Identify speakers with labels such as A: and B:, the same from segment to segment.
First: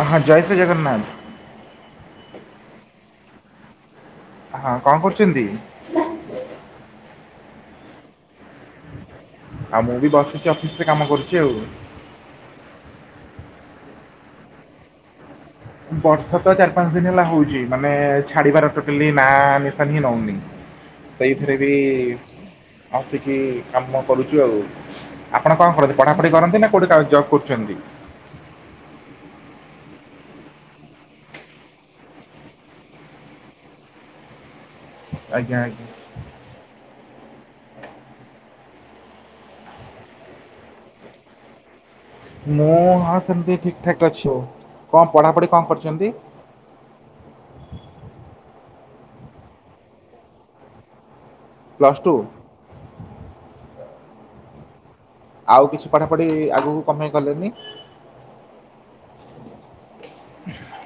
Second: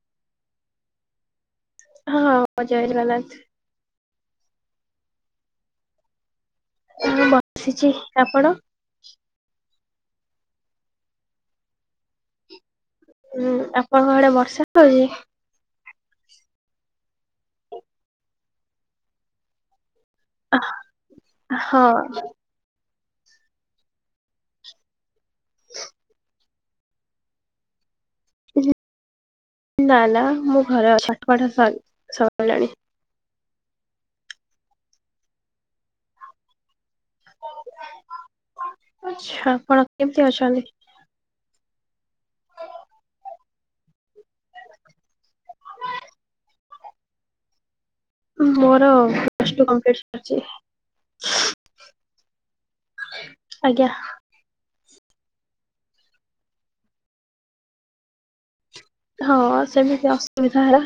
A: ଅ ହଁ ଜୟ ଶ୍ରୀ ଜଗନ୍ନାଥ।
B: ହଁ ହଁ ଜୟ ଜଗନ୍ନାଥ।
A: ହଁ କଣ କରୁଛନ୍ତି?
B: ମୁଁ ବସିଚି ଆପଣ?
A: ଆଉ ମୁଁ ବି ବସିଛି ଅଫିସ ରେ କାମ କରୁଚି ଆଉ।
B: ହୁଁ ଆପଣଙ୍କ ଆଡେ ବର୍ଷା ହଉଚି?
A: ବର୍ଷା ତ ଚାରି ପାଞ୍ଚ ଦିନ ହେଲା ହଉଚି ମାନେ ଛାଡିବାର ଟୋଟାଲି ନା ନିଶା ହିଁ ନଉନି। ସେଇଥିରେ ବି
B: ହଁ
A: ଆସିକି କାମ କରୁଚୁ ଆଉ। ଆପଣ କଣ କରନ୍ତି ପଢାପଢି କରନ୍ତି ନା କୋଉଠି କ ଜବ୍ କରୁଛନ୍ତି?
B: ଉମ୍ ନା ନା ମୁଁ ଘରେ ଅଛି ପାଠ ପଢ଼ା ସ ସରି ସରିଲାଣି।
A: ଆଜ୍ଞା ଆଜ୍ଞା।
B: ଆଛା ଆପଣ କେମିତି ଅଛନ୍ତି?
A: ମୁଁ ହଁ ସେମିତି ଠିକ୍ ଠାକ୍ ଅଛି ଆଉ। କଣ ପଢ଼ାପଢି କଣ କରିଛନ୍ତି?
B: ମୋର ପ୍ଲସ ଟୁ କଂପ୍ଲିଟ୍ ସରିଚି।
A: Plus two.
B: ଆଜ୍ଞା।
A: ଆଉ କିଛି ପଢାପଢି ଆଗକୁ କପାଇଁ କଲେନି?
B: ହଁ ସେମିତି ଅସୁବିଧା ହେଲା।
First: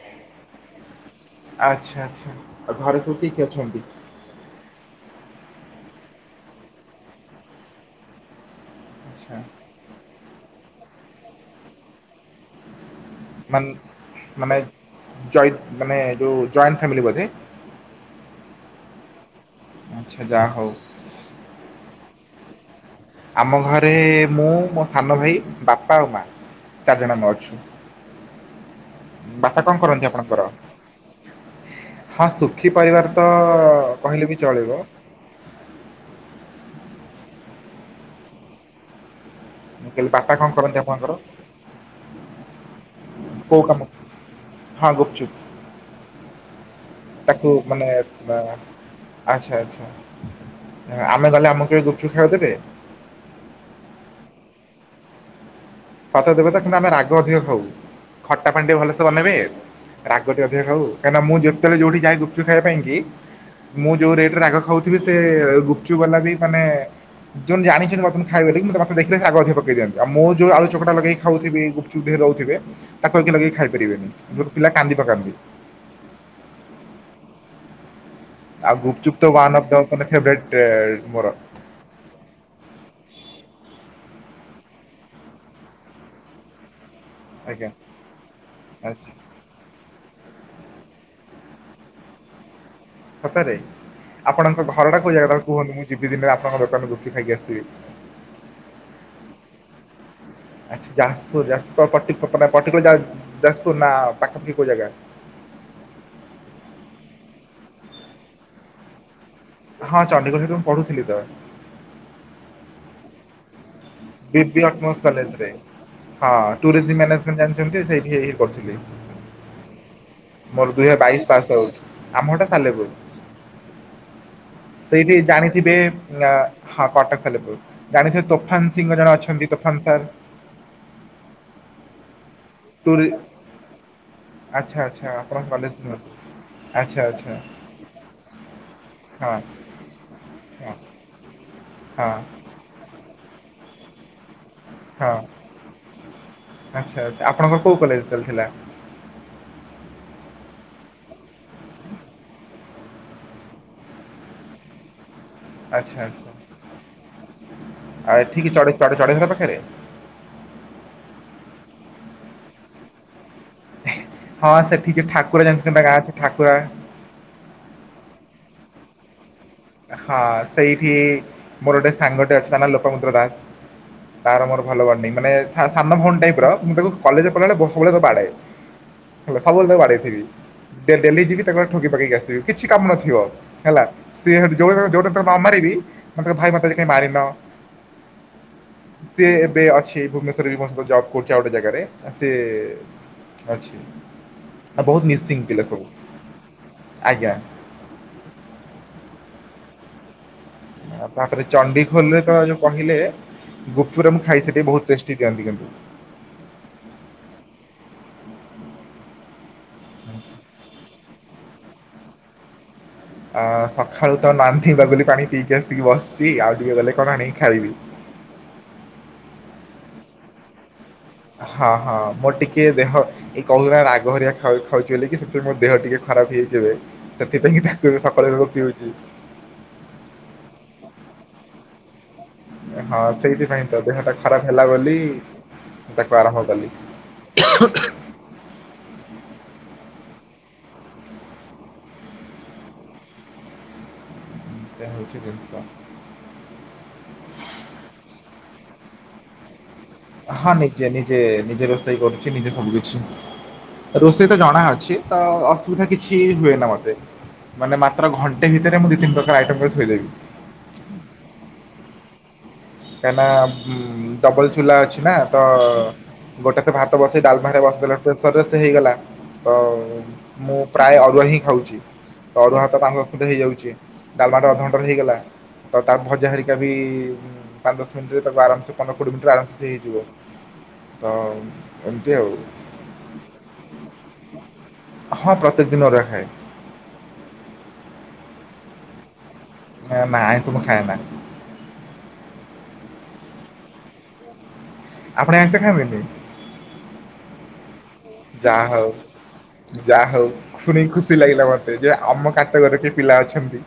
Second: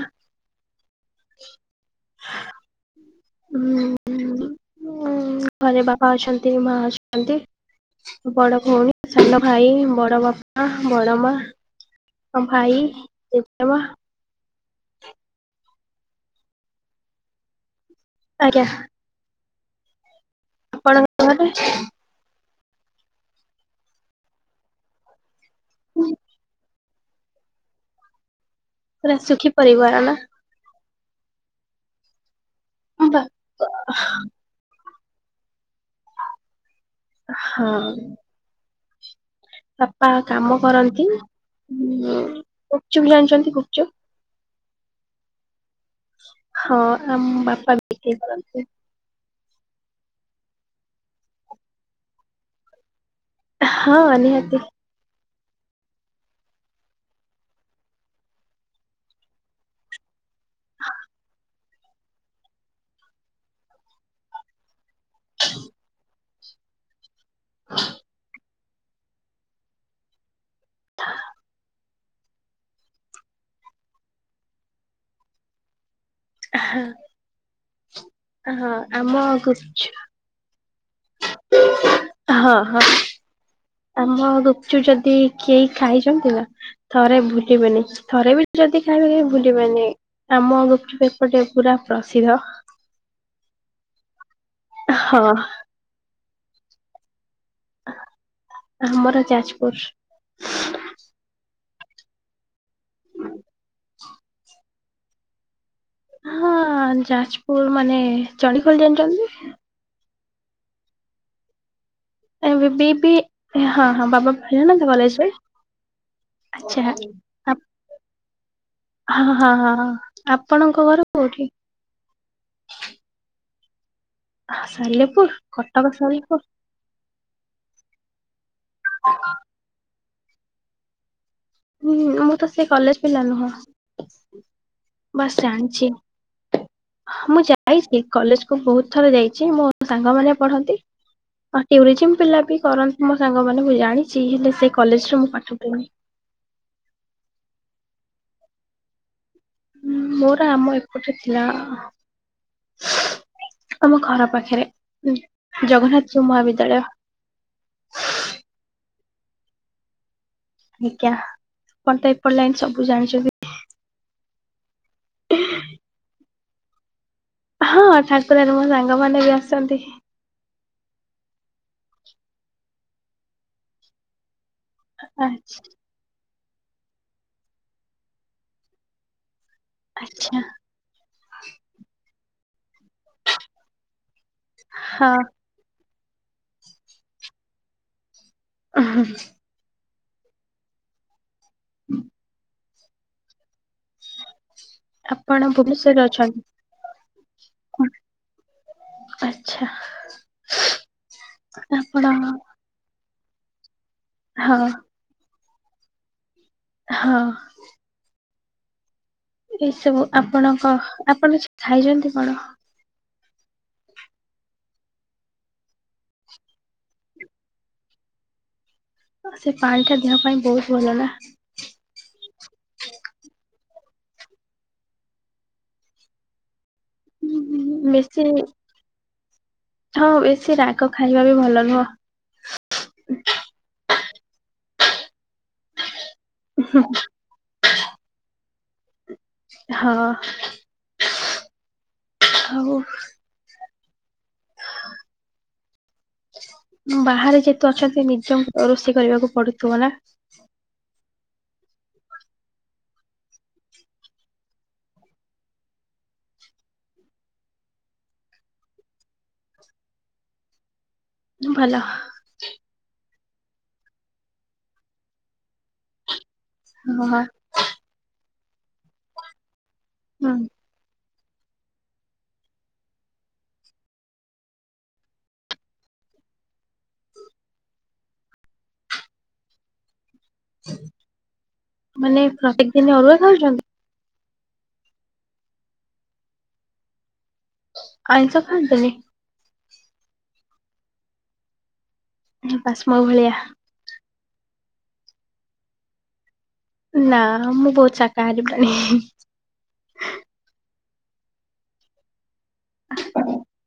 A: ଆଚ୍ଛା ଆଚ୍ଛା ଘରେ ସବୁ କିଏ କିଏ ଅଛନ୍ତି?
B: ହୁଁ। ହୁଁ ଉମ୍ ଘରେ ବାପା ଅଛନ୍ତି, ମା ଅଛନ୍ତି ଆଉ ବଡ ଭଉଣୀ।
A: ଆଚ୍ଛା
B: ସାନ ଭାଇ ବଡ ବାପା ବଡ ମା ଆ ଭାଇ। ଜେଜେମା
A: ମାନେ ମାନେ ଜଏ ମାନେ ଯୋଉ ଜଏଣ୍ଟ ଫ୍ୟାମିଲୀ ବୋଧେ?
B: ଆଜ୍ଞା।
A: ଆଚ୍ଛା ଯା ହଉ।
B: ଆପଣଙ୍କ ଘରେ?
A: ଆମ ଘରେ ମୁଁ ମୋ ସାନ ଭାଇ ବାପା ଆଉ ମା ଚାରିଜଣ ଆମେ ଅଛୁ।
B: ପୁରା ସୁଖୀ
A: ବାପା କଣ
B: ପରିବାର
A: କରନ୍ତି
B: ନା?
A: ଆପଣଙ୍କର? ହଁ ସୁଖୀ
B: ହଁ
A: ପରିବାର
B: ବା
A: ତ କହିଲେ ବି ଚଳିବ।
B: ହଁ।
A: ମୁଁ
B: ବାପା
A: କହିଲି କଣ
B: କାମ କରନ୍ତି
A: ଆପଣଙ୍କର
B: ଉଁ ଗୁପଚୁପ୍ ଜାଣିଛନ୍ତି
A: କୋଉ କାମ
B: ଗୁପଚୁପ୍।
A: ହଁ ଗୁପଚୁପ୍।
B: ହଁ ଆମ
A: ତାକୁ
B: ବାପା
A: ମାନେ
B: ବିକ୍ରି
A: ବା
B: କରନ୍ତି।
A: ଆଚ୍ଛା ଆଚ୍ଛା ଆ ଆମେ ଗଲେ ଆମକୁ କେବେ ଗୁପଚୁପ ଖାଇବାକୁ ଦେବେ?
B: ହଁ ନିିହାତି।
A: ସତରେ ଦେବେ ତ କିନ୍ତୁ ଆମେ ରାଗ ଅଧିକ ଖାଉ ଖଟା ପାଣି ଟେ ଭଲସେ ବନେଇବେ। ରାଗ ଟିକେ ଅଧିକା ଖାଉ କାଇଁ ନା ମୁଁ ଯେତେବେଳେ ଯୋଉଠି ଯାଏ ଗୁପଚୁପ୍ ଖାଇବା ପାଇଁ କି। ମୁଁ ଯୋଉ ରେଟ ରେ ରାଗ ଖାଉଥିବି ସେ ଗୁପଚୁପ୍ ବାଲା ବି ମାନେ ଯୋଉ ଜାଣିଛନ୍ତି [unintelligible] ଖାଏ [unintelligible] ତ ମତେ ଦେଖିଲେ ସେ ରାଗ ଅଧିକ ପକେଇଦିଅନ୍ତି ଆଉ ମୁଁ ଯୋଉ ଆ ଚକଟା ଲଗେଇ ଖାଉଥିବି ଗୁପଚୁପ ଟିକେ ଦଉଥିବେ ତାକୁ ଏମିତି ଲଗେଇ ଖାଇ ପାରିବେନି ପିଲା କାନ୍ଦି ପକାନ୍ତି।
B: ଆ ହଁ। ହଁ
A: ଆଉ
B: ଆମ
A: ଗୁପଚୁପ ତ ୱାନ୍ ଅଫ ଦ
B: ଗୁପଚୁ
A: ମାନେ ଫେଭରେଟେ ମୋର।
B: ହଁ ହଁ। ଆମ ଗୁପଚୁପ ଯଦି କେହି ଖାଇଛନ୍ତି ନା। ଥରେ
A: ଆଜ୍ଞା
B: ଭୁଲିବେନି ଥରେ ବି ଯଦି
A: ଆଚ୍ଛା
B: ଖାଇବେ କେହି ଭୁଲି ପାରିବେନି ଆମ ଗୁପଚୁପ ଏପଟେ ପୁରା ପ୍ରସିଦ୍ଧ।
A: ସତରେ ଆପଣଙ୍କ ଘରଟା କୋଉ ଜାଗା
B: ହଁ
A: ଟା କହନ୍ତୁ? ମୁଁ ଯିବି ଦିନେ ଆପଣଙ୍କ ଦୋକାନରୁ ଗୁପଚୁପ ଖାଇକି ଆସିବି।
B: ଆ ଆମର ଯାଜପୁର।
A: ଆଚ୍ଛା ଯାଜପୁର ଯାଜ ପ-ପ-ପଟି ତ ତମେ ପଟିକୁଲାର ଯା-ଯାଜପୁର ନା ପାଖାପାଖି କୋଉ ଜାଗା?
B: ହଁ ଯାଜପୁର ମାନେ ଚଣ୍ଡିଖୋଲ ଜାଣିଛନ୍ତି?
A: ହଁ ଚଣ୍ଡିଖୋଲ ସେଠି ମୁଁ ପଢୁଥିଲି ତ।
B: ଆ ବି ବି ହଁ ହଁ ବାବା
A: ବିବି
B: ଭୈରାନନ୍ଦ
A: ଅଟମୋସ୍
B: କଲେଜ ରେ।
A: କଲେଜରେ ହଁ ଟୁରିଜମ୍ ମାନେଜମଣ୍ଟ ଜାଣିଛନ୍ତି? ସେଇଠି କରୁଥିଲି।
B: ହଁ ହଁ ହଁ ହଁ। ଆପଣଙ୍କ ଘର
A: ବାଇଶ
B: କୋଉଠି?
A: ପାସ୍ ଆଉଟ୍ ଆମ ଘରଟା ସାଲେପୁର। ସେଇଠି
B: ସାଲେପୁର
A: ଜାଣିଥିବେ
B: କଟକ
A: ଆ
B: ସାଲେପୁର
A: ହଁ କଟକ ସାଲେପୁର ଜାଣିଥିବେ ତୋଫାନ ସିଂଘ ଜଣେ ଅଛନ୍ତି। ତୋଫାନ ସାର୍।
B: ହୁଁ ମୁଁ ତ ସେ କଲେଜ
A: ଟୁରି
B: ପିଲା ନୁହଁ।
A: ଆଚ୍ଛା ଆଚ୍ଛା
B: ବାସ୍
A: ଆପଣ କଲେଜ
B: ଜାଣିଛି
A: ନୁହଁନ୍ତି।
B: ମୁଁ ଯାଇଛି କଲେଜ କୁ ବହୁତ ଥର
A: ହଁ
B: ଯାଇଛି ମୋ ସାଙ୍ଗ ମାନେ
A: ହଁ
B: ପଢନ୍ତି। ଆ
A: ହଁ
B: ଟ୍ୟୁରିଜିମ ପିଲା ବି କରନ୍ତି ମୋ ସାଙ୍ଗ ମାନେ ମୁଁ ଜାଣିଛି ହେଲେ ସେ
A: ହଁ
B: କଲେଜରେ ମୁଁ ପାଠ ପଢ଼େନି।
A: ଆଚ୍ଛା ଆଚ୍ଛା ଆପଣଙ୍କର କୋଉ କଲେଜ ତାହାଲେ ଥିଲା?
B: ଉଁ ମୋର ଆମ ଏପଟେ ଥିଲା ଆ। ତମ ଘର ପାଖରେ ଉଁ ଜଗନ୍ନାଥ
A: ଆଚ୍ଛା
B: ଯୋଉ
A: ଆଚ୍ଛା
B: ମହାବିଦ୍ୟାଳୟ
A: ଆ ଏଠିକି ଚଢ ଚଢ଼ ଚଢ଼େଇ [unintelligible] ପାଖରେ।
B: ଆଜ୍ଞା ଆପଣ ତ ଏପଟ ଲାଇନ ସବୁ ଜାଣିଛନ୍ତି।
A: ହଁ ସେଠି କି ଠାକୁର ଜାଣିଛନ୍ତି ନା ଗାଁ ଅଛି ଠାକୁରା।
B: ହଁ ଠାକୁରାରେ ମୋ ସାଙ୍ଗମାନେ ବି ଆସନ୍ତି।
A: ହଁ ସେଇଠି ମୋର ଗୋଟେ ସାଙ୍ଗଟେ ଅଛି ତା ନା ଲୋପାମୁଦ୍ରା ଦାସ। ତାର ମୋର ଭଲ ବଣ୍ଡିଙ୍ଗ୍ ମାନେ ସା-ସାନ ଭଉଣୀ ଟାଇପ ର ମୁଁ ତାକୁ କଲେଜରେ ପଢିଲା ବେଳେ ବ ସବୁବେଳେ ତାକୁ ବାଡାଏ ହେଲା ସବୁବେଳେ ତାକୁ ବାଡେଇଥିବି।
B: ଆଚ୍ଛା
A: ଡେ-ଡେଲି ଯିବି ତାକୁ ଆଁ ଠୋକିଁ ପକେଇ ଆସିବି କିଛି କାମ ନଥିବ ହେଲା। ସିଏ ସେଇଠୁ ଯୋଉ ଦିନ ଯୋଉ ଦିନ
B: ହଁ।
A: ତାକୁ ନ ମାରିବି ମୋତେ କହିବ ଭାଇ ମତେ ଆଜି କାହିଁ ମାରିନ? ସିଏ ଏବେ ଅଛି ଭୁବନେଶ୍ଵରରେ ବି ମୋ ସହିତ ଜବ। କରୁଚି ଆଉ ଗୋଟେ ଜାଗାରେ ଆ ସିଏ ଅଛି। ଆଉ ବହୁତ ମିସିଙ୍ଗ
B: ଆପଣ
A: ପିଲା ସବୁ
B: ଭୁବନେଶ୍ଵରରେ ଅଛନ୍ତି
A: ଆଜ୍ଞା।
B: ଆଚ୍ଛା।
A: ଆଉ ତାପରେ
B: ଆପଣ
A: ଚଣ୍ଡିଖୋଲ ରେ ତ ଯୋଉ କହିଲେ ଗୁପଚୁପ ଗୁରା ମୁଁ ଖାଇଚି
B: ହଁ
A: ସେଠି ବହୁତ ଟେଷ ତୀ କାଆନ୍ତି କିନ୍ତୁ।
B: ହଁ। ଏଇ ସବୁ ଆପଣଙ୍କ, ଆପଣ ଆଜି ଖାଇଚନ୍ତି କଣ?
A: ଆ ସକାଳୁ ତ ନାନ୍ଧି ବାଗୁଲି ପାଣି ପିଇକି ଆସିକି ବସିଛି। ଆଉ ଟିକେ ଗଲେ, କଣ ଆଣିକି ଖାଇବି।
B: ଆ, ସେ ପାଣିଟା ଦେହ ପାଇଁ ବହୁତ ଭଲ ନା।
A: ହଁ, ହଁ ମୋର ଟିକେ ଦେହ। ଏଇ, କହୁଥିଲି ରାଗ ହରିଆ ଖାଉ, ଖାଉଛି ବୋଲି କି ସେଥିପାଇଁ, ମୋ ଦେହ ଟିକେ ଖରାପ ହେଇଛି ଏବେ। ସେଥିପାଇଁ କି ତାକୁ ସକାଳୁ,
B: ବେଶୀ
A: ସକାଳୁ ଏବେ ପିଉଚି।
B: ହଁ, ବେଶୀ ରାଗ ଖାଇବା ବି ଭଲ ନୁହଁ।
A: ହଁ, ସେଇଥିପାଇଁ ତ ଦେହ ଟା ଖରାପ ହେଲା ବୋଲି, ମୁଁ ତାକୁ ଆରମ୍ଭ କଲି। ହ [inaudible]
B: ହଁ, ଆଉ।
A: ଏଆ ହଉଚି ଜିନିଷ।
B: ବାହାରେ ଯେହେତୁ ଅଛନ୍ତି ନିଜଙ୍କୁ ରୋଷେଇ କରିବାକୁ ପଡୁଥିବ ନା।
A: ହଁ ନିଜେ, ନିଜେ, ନିଜେ, ରୋଷେଇ କରୁଛି ନିଜେ ସବୁ କିଛି। ରୋଷେଇ ତ ଜଣା ଅଛି, ତ ଅସୁବିଧା କିଛି ହୁଏ ନା ମତେ। ମାନେ ମାତ୍ର ଘଣ୍ଟେ ଭିତରେ ମୁଁ ଦି, ତିନ ପ୍ରକାର ଆଇଟମ କରିକି ଥୋଇଦେବି।
B: ଭଲ।
A: କାଇଁ ନା ଉଁ‌ ଡବଲ ଚୁଲା ଅଛି ନା ତ। ଗୋଟେ ସେ ଭାତ
B: ହୁଁ
A: ବସେଇ ଡାଲମା ଘଟିକା ବସେଇଦେଲେ ପ୍ରେସରରେ ସେ ହେଇଗଲା ତ ମୁଁ। ପ୍ରାୟ ଅରୁଆ ହିଁ ଖାଉଛି ତ ଅରୁଆ ଭାତ ପାଞ୍ଚ ଦଶ ମିନିଟ ହେଇଯାଉଛି ଡାଲମାଟ ଅଧଘଣ୍ଟାରେ ହେଇଗଲା। ତ ତାର ଭଜା ହରିକା ବି ପାଞ୍ଚ ଦଶ ମିନିଟରେ ତାକୁ ଆରାମ ପନ୍ଦର କୋଡିଏ ମିନିଟରେ ଆରାମସେ ସେ ହେଇଯିବ। ତ ଏମିତି
B: ମାନେ
A: ଆଉ
B: ପ୍ରତ୍ୟେକ ଦିନ ଅରୁଆ ଖାଉଛନ୍ତି।
A: ହଁ ପ୍ରତ୍ୟେକ ଦିନ ଅରୁଆ ଖାଏ।
B: ଆଇଁଷ ଖାଆନ୍ତିନି।
A: ନା ନା ଆଇଁଷ ମୁ ଖାଏନା।
B: ଆଛା ମୋ ଭଳିଆ।
A: ଆପଣ ଆଇଁଷ ଖାଆନ୍ତିନି।
B: ନା ମୁଁ ବହୁତ ସା
A: ଯା ହଉ ଯା ହଉ ଶୁଣି କି ଖୁସି ଲାଗିଲା ମତେ ଯେ ଆମ କାଟ ଗୋରି ର କିଏ ପିଲା ଅଛନ୍ତି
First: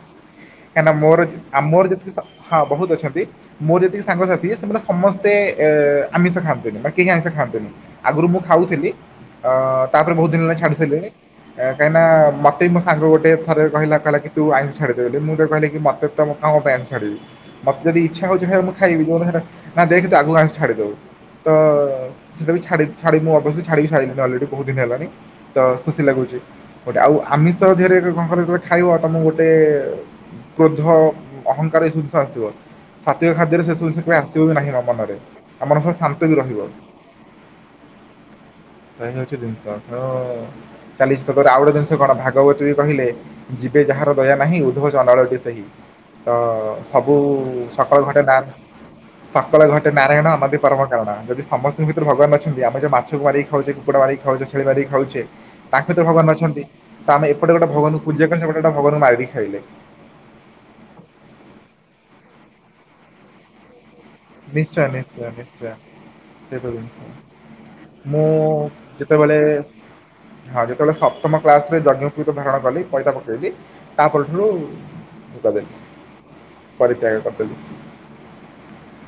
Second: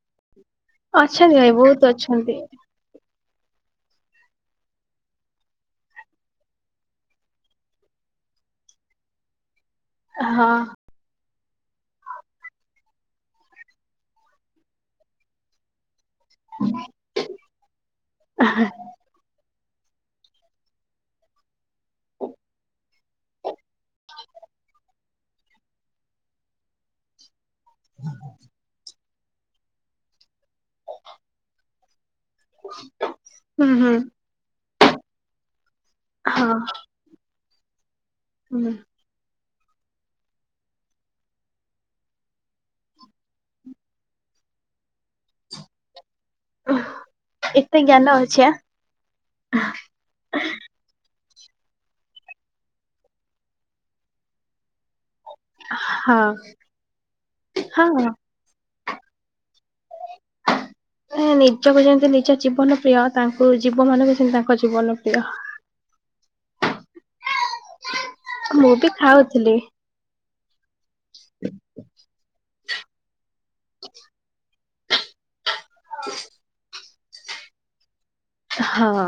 A: କାଇଁ ନା ମୋର ଯେ
B: ଅଛନ୍ତି ଭାଇ
A: ଆ
B: ବହୁତ
A: ମୋର ଯେତିକି ସା
B: ଅଛନ୍ତି
A: ହଁ ବହୁତ ଅଛନ୍ତି। ମୋର ଯେତିକି ସାଙ୍ଗସାଥି ସେମାନେ ସମସ୍ତେ ଏ ଆମିଷ ଖାଆନ୍ତିନି ବା କେହି ଆମିଷ ଖାଆନ୍ତିନି। ଆଗରୁ ମୁଁ ଖାଉଥିଲି ଅ ତାପରେ ବହୁତ ଦିନ ହେଲାଣି
B: ହଁ
A: ଛାଡି‌ସାରିଲିଣି। କାହିଁକି ନା, ମତେ ମୋ ସାଙ୍ଗ ଗୋଟ ଥରେ କହିଲା, କହିଲା କି ତୁ ଆଇଁଷ ଛାଡ଼ିଦେ ବୋଲି‌ ମୁଁ ତାକୁ କହିଲି କି ମତେ। ତ ମୁଁ କଣ ପାଇଁ ଆଇଁଷ ଛଡିବି ମତେ ଯଦି ଇଛା ହଉଛି ଖାଇବାକୁ ମୁଁ ଖାଇବି ଯୋଉ ଦିନ। ନା ଦେଖ ତୁ, ଆଗକୁ ଆଇଁଷ ଛାଡି ଦବୁ ତ ସେଟା ବି ଛାଡ଼ି ଛାଡିକି, ମୁଁ ଅବଶ୍ୟ ଛାଡିକି। ସାରିଲିଣି ଅଲରେଡି ବହୁତ ଦିନ ହେଲାଣି ତ ଖୁସି ଲାଗୁଛି ଗୋଟେ ଆଉ ଆମିଷ ଧିଅରେ ଏବେ କଣ କହିଲ ଯେତେବେଳେ ଖାଇବ। ତମକୁ ଗୋଟେ କ୍ରୋଧ ଅହଂଙ୍କାର ଏସବୁ ଜି ନିଶ ଆସିବ ସାତ୍ବିକ ଖାଦ୍ୟରେ
B: ହୁଁ
A: ସେ ସବୁ
B: ହୁଁ
A: ଜିନିଷ କେବେ ଆସିବ ବି ନାହିଁ ମନରେ ଆଉ ମନ ସବୁ ବେଳେ ଶାନ୍ତ ବି ରହିବ।
B: ହଁ ବା।
A: ତ ଏଇ ହଉଛି ଜିନିଷ ତ ଚାଲିଛି ତାର ଆଉ ଗଟେ ଜିନିଷ କଣ ଭାଗବତୀ ବି କହିଲେ। ଯିବେ ଯାହାର ଦୟା ନାହିଁ ଉଦ୍ଧବ ଚଣ୍ଡାଳ ଟି ସେହି। ତ ସବୁ
B: ଏତେ
A: ସକାଳ
B: ଜ୍ଞାନ
A: ଘଟେ ନା
B: ଅଛି
A: ସକାଳେ ଘଟେ ‌ ନାରାୟଣ ଅନଦୀ ପରମ କାରଣ ଯଦି ସମସ୍ତଙ୍କ ଭିତରେ ଭଗବାନ ଅଛନ୍ତି ଆମେ ଯୋଉ ମାଛକୁ ମାରିକି ଖାଉଛେ। କୁକୁଡ଼ା ମାରିକି ଖାଉଛେ ଛେଳି ମାରିକ ଖାଉଛେ ତାଙ୍କ ଭିତରେ
B: ଆଁ
A: ଭଗବାନ ଅଛନ୍ତି ତ ଆମେ ଏପଟେ ଗୋଟେ
B: ହଁ
A: ଭଗବାନ ଙ୍କୁ
B: ହଁ।
A: ପୂଜା। ପୁଣି ସେପଟେ ଗୋଟା ଭଗବାନଙ୍କୁ ମାରିକି ଖାଇଲେ ‌।
B: ଏ ନିଜକୁ ଯେମିତି ନିଜ ଜୀବନ ପ୍ରିୟ ତାଙ୍କୁ ଜୀବ ମାନଙ୍କୁ। ସେମିତି ତାଙ୍କ
A: ନିଶ୍ଚୟ
B: ଜୀବନ ପ୍ରିୟ।
A: ନିଶ୍ଚୟ ନିଶ୍ଚୟ ସେ ତ ଜିନିଷ। ମୁଁ
B: ବି
A: ଯେତେବେଳେ।
B: ଖାଉଥିଲି
A: ହଁ ଯେତେବେଳେ ସପ୍ତମ କ୍ଲାସ ରେ ଯଜ୍ଞ ପୂତ ଧାରଣ କଲି ପଇତା ପକେଇଲି ତାପଠାରୁ। ହୁଁ କରେ
B: ହଁ।
A: ପରିତ୍ୟାଗ କରିଦଥିଲି।
B: ହଁ।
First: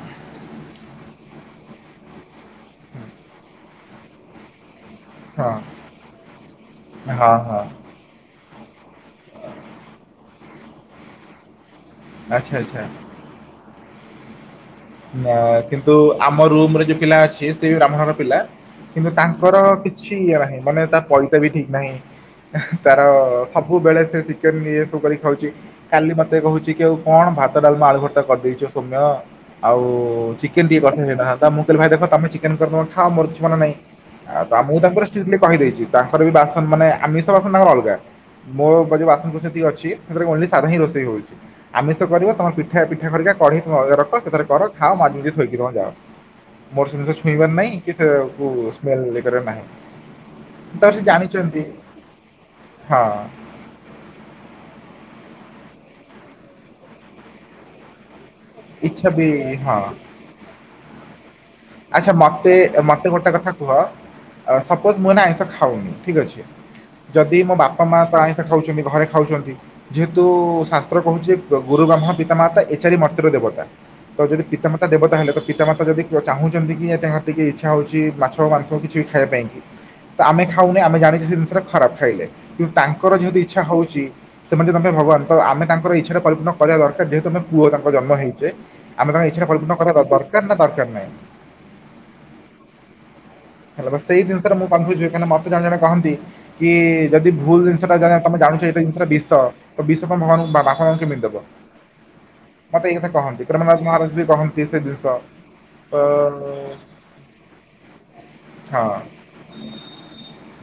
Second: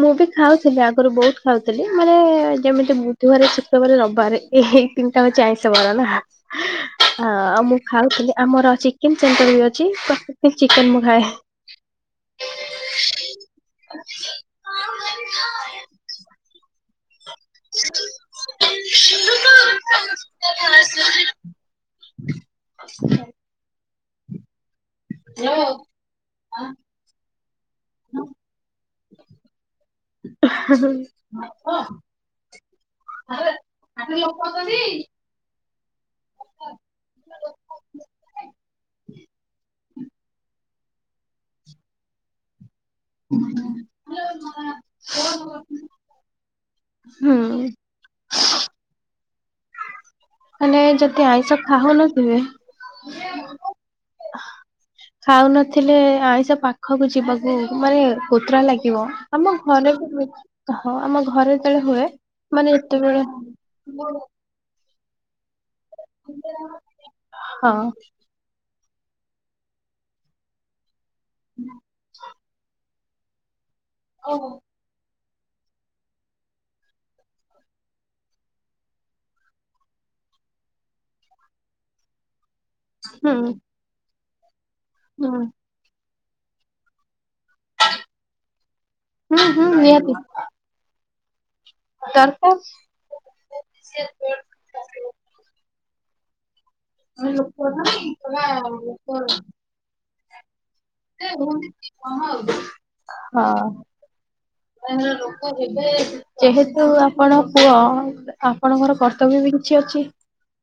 B: ମୁଁ ବି ଖାଉଥିଲି ଆଗରୁ ବହୁତ ଖାଉଥିଲି ମାନେ ଯେମିତି
A: ହୁଁ,
B: ବୁଧବାର ଚି ବାରେ, ରବି ବାରେ, ଏଇ ତିନିଟା ହେଉଛି ଆଇଁଷ ବାର ନା,
A: ହଁ ହଁ ହଁ
B: ଆଉ ମୁଁ ଖାଉଥିଲି ଆମର ଚିକେନ୍ ସେଣ୍ଟର ବି ଅଛି ପ୍ରତକ ଦିନ ଚିକେନ୍ ମୁଁ ଖାଏ।
A: ଆଚ୍ଛା ଆଚ୍ଛା। ନା କିନ୍ତୁ ଆମ ରୁମରେ ଯୋଉ ପିଲା ଅଛି ସେ ବ୍ରାହ୍ମଣ ଘର ପିଲା, କିନ୍ତୁ ତାଙ୍କର କିଛି ଇଏ ନାହିଁ ମାନେ ତା ପଇତା ବି ଠିକ୍ ନାହିଁ। ତାର ସବୁବେଳେ ସେ ଚିକେନ୍ ଇଏ ସବୁ କରିକି ଖାଉଛି କାଲି ମତେ କହୁଛି କି ଆଉ କଣ ଭାତ ଡାଲମା, ଆଳୁ ଭର୍ତା କରିଦେଇଛ ସୌମ୍ୟ ଆଉ ଚିକେନ୍ ଟିକେ କରି ଥିଲେ ହେଇଥାନ୍ତା, ମୁଁ କହିଲି ଭାଇ ଦେଖ ତମେ ଚିକେନ୍ କରିନ ଖାଅ ମୋର କିଛି ମାନ ନାଇଁ, ଆ ମୁ ତାଙ୍କ ଷ୍ଟ୍ରିଟ୍ଲି କହିଦେଇଛି ତାଙ୍କର ବି ବାସନ ମାନେ ଆମିଷ ବାସନ ତାଙ୍କର ଅଲଗା ମୋଉ ବାସନ କୁସନ ଅଛି ସେଥିରେ ସାଧା ହିଁ ଖାଲି ରୋଷେଇ ହଉଛି। ଆମିଷ କରିବ ତମ ପ ପିଠା ପିଠା କରିକା କଢେଇ ରଖ ସେଥିରେ କର ଖାଅ ମାଜି ମଜି ଥୋଇକି ତମର ଯାଓ। ମୋର ସେମିତି
B: ହୁଁ
A: ଛୁଇଁବାର ନାହିଁ। କି ସ୍ମେଲ କରିବାର ନାହିଁ।
B: ମାନେ
A: ତାପରେ ସେ
B: ଜଦୀ ଆଇଁଷ
A: ଜାଣିଛନ୍ତି
B: ଖାାଉ ନ ଥିବେ
A: ହଁ।
B: ଖାଉନଥିଲେ ଆଇଁଷ ପାଖକୁ ଯିବାକୁ ଭଏ କୋତ୍ରା ଲାଗିବ।
A: ଇଚ୍ଛା ବି
B: ଆମ
A: ହଁ।
B: ଘରେ ବି ହଁ ଆମ ଘରେ ଯେତେବେଳେ ହୁଏ
A: ଆଚ୍ଛା ମତେ
B: ମାନେ
A: ମତେ
B: ଯେତେବେଳେ
A: ଗୋଟେ କଥା କୁହ ସପୋଜ ମୁଁ ଏନା ଆଇଁଷ ଖାଉନି, ଠିକ୍ ଅଛି, ଯଦି ମୋ
B: ହଁ
A: ବାପା ମା ତ ଖାଉଛନ୍ତି ଘରେ ଖାଉଛନ୍ତି, ଯେହେତୁ ଶାସ୍ତ୍ର କହୁଛି ଗୁରୁ ବ୍ରହ୍ମ ପିତାମାତା ମତ୍ର ଦେବତା ତ ଯଦି ପିତାମାତା ଦେବତା ହେଲେ ତ ପିତାମାତା ଯଦି ଚାହୁଁଛନ୍ତି କି ଯେ ତାଙ୍କର ଟିକେ ଇଚ୍ଛା ହଉଛି ମାଛ ମାଂସ କିଛି ଖାଇବା ପାଇଁ କି ତ ଆମେ ଖାଉନି ଆମେ ଜାଣିଛ ସେ ଜିନିଷଟା ଖରାପ ଖାଇଲେ କିନ୍ତୁ ତାଙ୍କର
B: ହୁଁ
A: ଯେହେତୁ ଇଚ୍ଛା ହଉଛି ସେମାନେ ଯ ତମେ ଭଗବାନ
B: ହୁଁ
A: ତ ଆମେ ତାଙ୍କର ଇଚ୍ଛା ପରିପୂର୍ଣ୍ଣ କରିବା ଦରକାର ଯେହେତୁ, ଆମେ ତାଙ୍କ ପୁଅ ଜନ୍ମ ହେଇଛେ, ଆମେ ତାଙ୍କ
B: ହୁଁ
A: ଇଚ୍ଛା
B: ହୁଁ
A: ପରିପୂର୍ଣ କରିବା
B: ନିହାତି
A: ଦରକାର କର ନା ଦରକାର ନାହିଁ?
B: ଦରକାର।
A: ହେଲା ବା ସେଇ ଜିନିଷରେ ମୁଁ କନଫ୍ୟୁଜ୍, କାହିଁକି ନା ମତେ ଜଣ ଜଣ କହନ୍ତି କି ଯଦି ଭୁଲ୍ ଜିନିଷଟା ତମେ ଜାଣୁଛ ଏଇ ଜିନିଷଟା ବିଷ ତ ବିଷ କଣ ଭଗବାନଙ୍କୁ ବାପା ମା ଙ୍କୁ କେମିତି ଦବ? ମତେ ଏଇ କଥା କହନ୍ତି ପ୍ରେମରାଜ
B: ହଁ
A: ମହାରାଜ ବି କହନ୍ତି ସେ ଜିନିଷ।
B: କାହିଁକିନା ଲୋକ
A: ହଁ
B: ଯେହେତୁ ଆପଣ ପୁଅ ଆପଣଙ୍କର କର୍ତ୍ତବ୍ୟ ବି କିଛି ଅଛି?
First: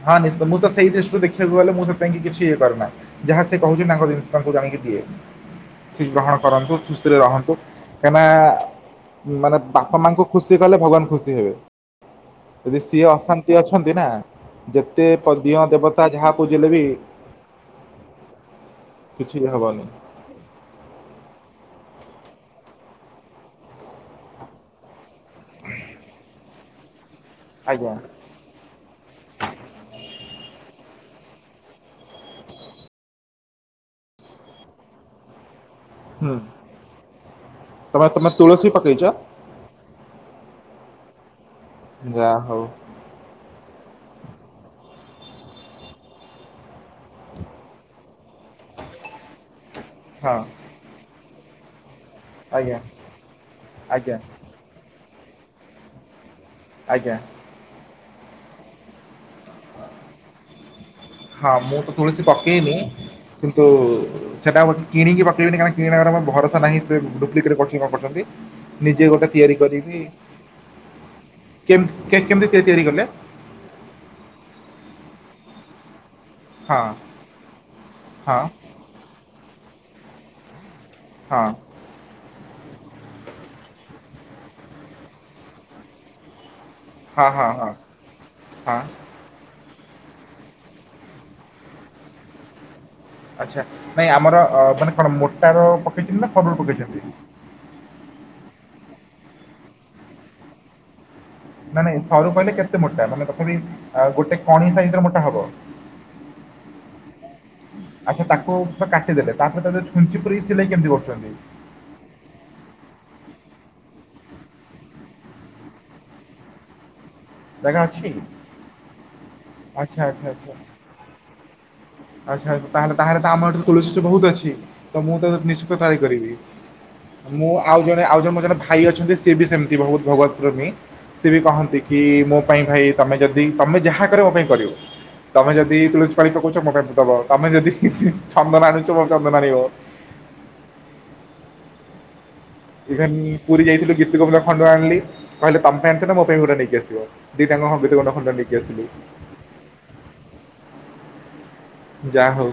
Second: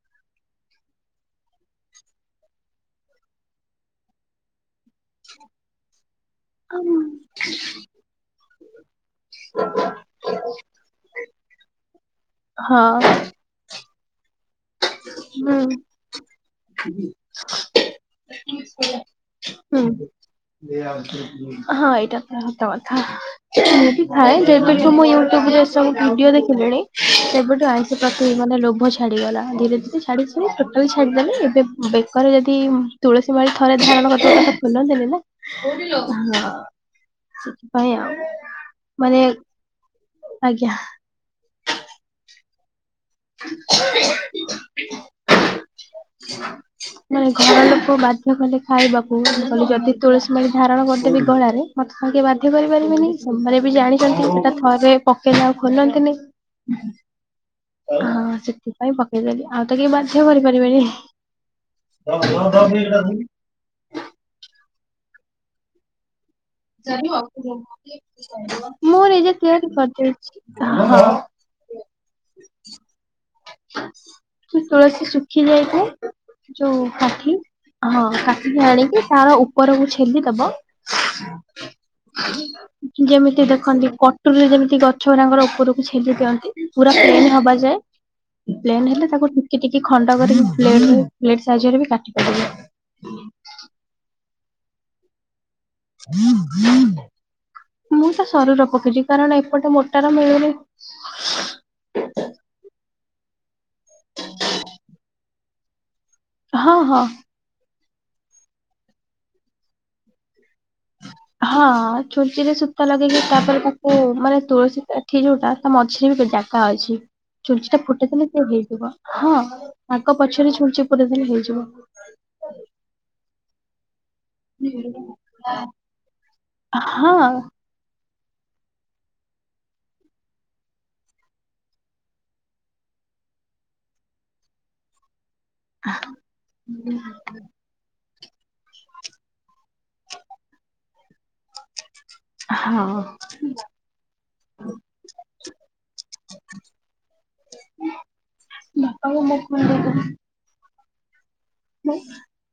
A: ହଁ ନିଶ୍ଚିତ। ମୁଁ ତ ସେଇ ଦୃଷ୍ଟିରୁ ଦେଖିବାକୁ ଗଲେ ମୁଁ ସେଥିପାଇଁ କି କିଛି ଇଏ କରେନା। ଯାହା ସେ କହୁଛି ତାଙ୍କ ଜିନିଷ ତାଙ୍କୁ ଆଣିକି ଦିଏ। ସେ ଗ୍ରହଣ କରନ୍ତୁ ଖୁସିରେ ରହନ୍ତୁ, କାହିଁକିନା ମାନେ ପା ତାଙ୍କୁ ଖୁସି କଲେ ଭଗବାନ ଖୁସି ହେବେ, ଯଦି
B: ହଁ
A: ସିଏ ଅଶାନ୍ତି ଅଛନ୍ତି ନା ଯେତେ ପା
B: ହୁଁ
A: ଦିଅଁ ଦେବତା ଯେତେ ପୂଜିଲେ ବି କିଛି ଇଏ
B: ହୁଁ।
A: ହବନି
B: ହଁ ଏଇଟା ତ ସତ କଥା ଏଇତି ଥାଏ ଯେହେତୁ ମୁ ଇଉ ଟିୟୁବ ରେ ଭିଡିଓ ଦେଖିଲିଣି, ସେବେଠୁ
A: ଆଜ୍ଞା
B: ଆଇଁଷି ପ୍ରତି ମାନେ ଲୋଭ ଛାଡିଗଲା। ଧୀରେ ଧୀରେ ଛାଡୁଛି ଟୋଟାଲି ଛାଡ଼ିଦେଲେ ଏବେ ବେକରେ ଯଦି ତୁଳସୀ ମାଳି ଥରେ ଧାରଣ କରିଦବ ଖୋଲ ନ୍ତିନି ନା। କୋଉଠି ଲୋ?
A: ହୁଁ
B: ହଁ ସେଥିପାଇଁ
A: ତମେ
B: ଆଉ।
A: ତମେ ତୁଳସୀ ପକେଇଛ
B: ମାନେ ଆଜ୍ଞା।
A: ଯା ହଉ।
B: ମାନେ ଘର ଲୋକ ବାଧ୍ୟ କଲେ ଖାଇବାକୁ କହିଲେ ଯଦି ତୁଳସୀ
A: ହଁ
B: ମାଳି ଧାରଣ କରିଦେବି ଗଳାରେ ମଦେ ତାଙ୍କେ
A: ଆଜ୍ଞା
B: କରିପାରିବେନି ସେମାନେ ବି
A: ଆଜ୍ଞା
B: ଜାଣିଛନ୍ତି ସେଟା ଥରେ ପକେଇଲେ ଆଉ ଖୋଲନ୍ତିନି
A: ଆଜ୍ଞା
B: ହଁ ସେଥିପାଇଁ ପକେଇଦେଲି ଆଉ ତ କେହି ବାଧ୍ୟ କରିପାରିବେନି
A: ହଁ ମୁଁ ତ ତୁଳସୀ ପକେଇନି କିନ୍ତୁ ସେଟା କିଣିକି ପକେଇବନି କାହିଁକିନା କିଣିକି ଭରଷା ନାହିଁ ସେ ଡୁ୍ପ୍ଲିକେଟ ଦିଆରି କରୁଛନ୍ତି କି କଣ ନିଜେ ଗୋଟେ ତିଆରି କରିବି
B: ହଁ
A: କେମିତି ତିଆରି କଲେ
B: ତୁଳସୀ ଶୁଖି ଯାଇଥାଏ ଯୋଉ
A: ହଁ
B: କାଠି ହଁ କାଠିକି ଆଣିକି ତାର ଉପରକୁ ଛେଲିଦବ
A: ହଁ
B: ଯେମିତି ଦେଖନ୍ତି କଟୁରୀରେ ଯେମିତି ଗଛ ଗାଙ୍କର ଉପରକୁ ଛିେଲି ଦିଅନ୍ତି ପୁରା ପ୍ଲେନ୍
A: ହଁ ହଁ
B: ହବା
A: ହଁ
B: ଯାଏ
A: ହଁ
B: ପ୍ଲେନ୍ ହେଲେ ତାକୁ ଟିକି ଟିକି ଖଣ୍ଡ କରିବି ସହଜରେ ବି କାଟି ପାରିବି
A: ଆଚ୍ଛା ନାଇଁ ଆମର ଅ ମାନେ କଣ ମୋଟାର ପକେଇଛନ୍ତି ନା ସରୁ ପକେଇଛନ୍ତି
B: ମୁଁ ତ ସରୁର ପକେଇଛି କାରଣ ଏପଟେ ମୋଟା ର ମିଳୁନି
A: ନାଇଁ ନାଇଁ ସରୁ କହିଲେ କେତେ ମୋଟା ମାନେ ତଥାପି ଗୋଟେ କଣି ସାଇଜ ର ମୋଟା ହବ
B: ହଁ ହଁ
A: ଆଚ୍ଛା ତାକୁ ପୁରା କାଟିଦେଲେ ତାପରେ ତା ଛୁଞ୍ଚି ପୁର ଇ ସିଲେଇ କେମିତି କରୁଛନ୍ତି
B: ହଁ ଛୁଞ୍ଚିରେ ସୂତା ଲଗେଇକି ତା ପରେ ତାକୁ ମାନେ ତୁଳସୀ କାଠି ଯୋଉଟା ତା ମଝିରେ ବି ଜାଗା ଅଛି ଛୁଞ୍ଚି
A: ଜାଗା
B: ତା
A: ଅଛି
B: ଫୁଟେଇଦେଲେ ସେ ହେଇଯିବ ହଁ
A: ଆଚ୍ଛା
B: ଆଗ
A: ଆଚ୍ଛା ଆଚ୍ଛା।
B: ପଛରେ ଛୁଞ୍ଚି ପୁରେଇଦେଲେ ହେଇଯିବ
A: ଆଚ୍ଛା ତା ହେଲେ ତ ଆମର ଏଠି ତୁଳସୀ ବହୁତ ଅଛି ତ ମୁଁ ତ ନିଶ୍ଚିତ ତାଳି କରିବି
B: ହଁ
A: ମୁଁ ଆଉ ଜଣେ ଆଉ ଜଣେ ମୋ ଜଣେ ଭାଇ ଅଛନ୍ତି ସିଏ ବି ସେମିତି ବହୁତ ଭାଗବତ ପ୍ରେମୀ ସେ ବି କହନ୍ତି କି ମୋ ପାଇଁ ଭାଇ ତମେ ଯଦି ତମେ ଯାହା କରିବ ମୋ ପାଇଁ କରିବ। ତମେ ଯଦି ତୁଳିସୀ ମାଳି ପକଉଛ ମୋତେ ଗୋଟେ ଦବ ତମେ ଯଦି ଚନ୍ଦନ ଆଣୁଛ ମୋ ଚନ୍ଦନ ଆଣିବ
B: [unintelligible] ହଁ।
A: ଇଭେନ୍ ପୁରୀ ଯାଇଥିଲୁ ଗୀତୀ ଖଣ୍ଡଆ ଆଣିଲି କହିଲେ ତମ ପାଈଁ ଆଣିଛି ନା ମୋପାଇଁ ଗୋଟେ ନେଇକି ଆସିବ। ଦି ଟା [inaudible] ଖଣ୍ଡ ନେଇକି ଆସିଲି।
B: ହ [inaudible]
A: ଯା ହଉ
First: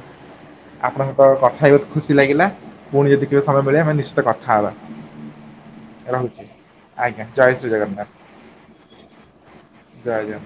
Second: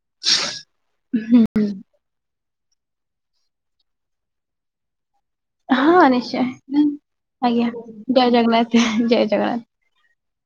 A: ଆପଣଙ୍କର
B: ହୁଁ
A: କଥା ଖୁସି ଲାଗିଲା ପୁଣି ଯଦି କେବେ ସମୟ ମିଳେ ଆମେ ନିଶ୍ଚିତ କଥା ହବା।
B: ହଁ
A: ରହୁଛି।
B: ନିଶ୍ଚୟ
A: ଜୟ ଶ୍ରୀ
B: ଆଜ୍ଞା ଜୟ ଜଗନ୍ନାଥ ଜୟ ଜଗନ୍ନାଥ।
A: ଯା ଯା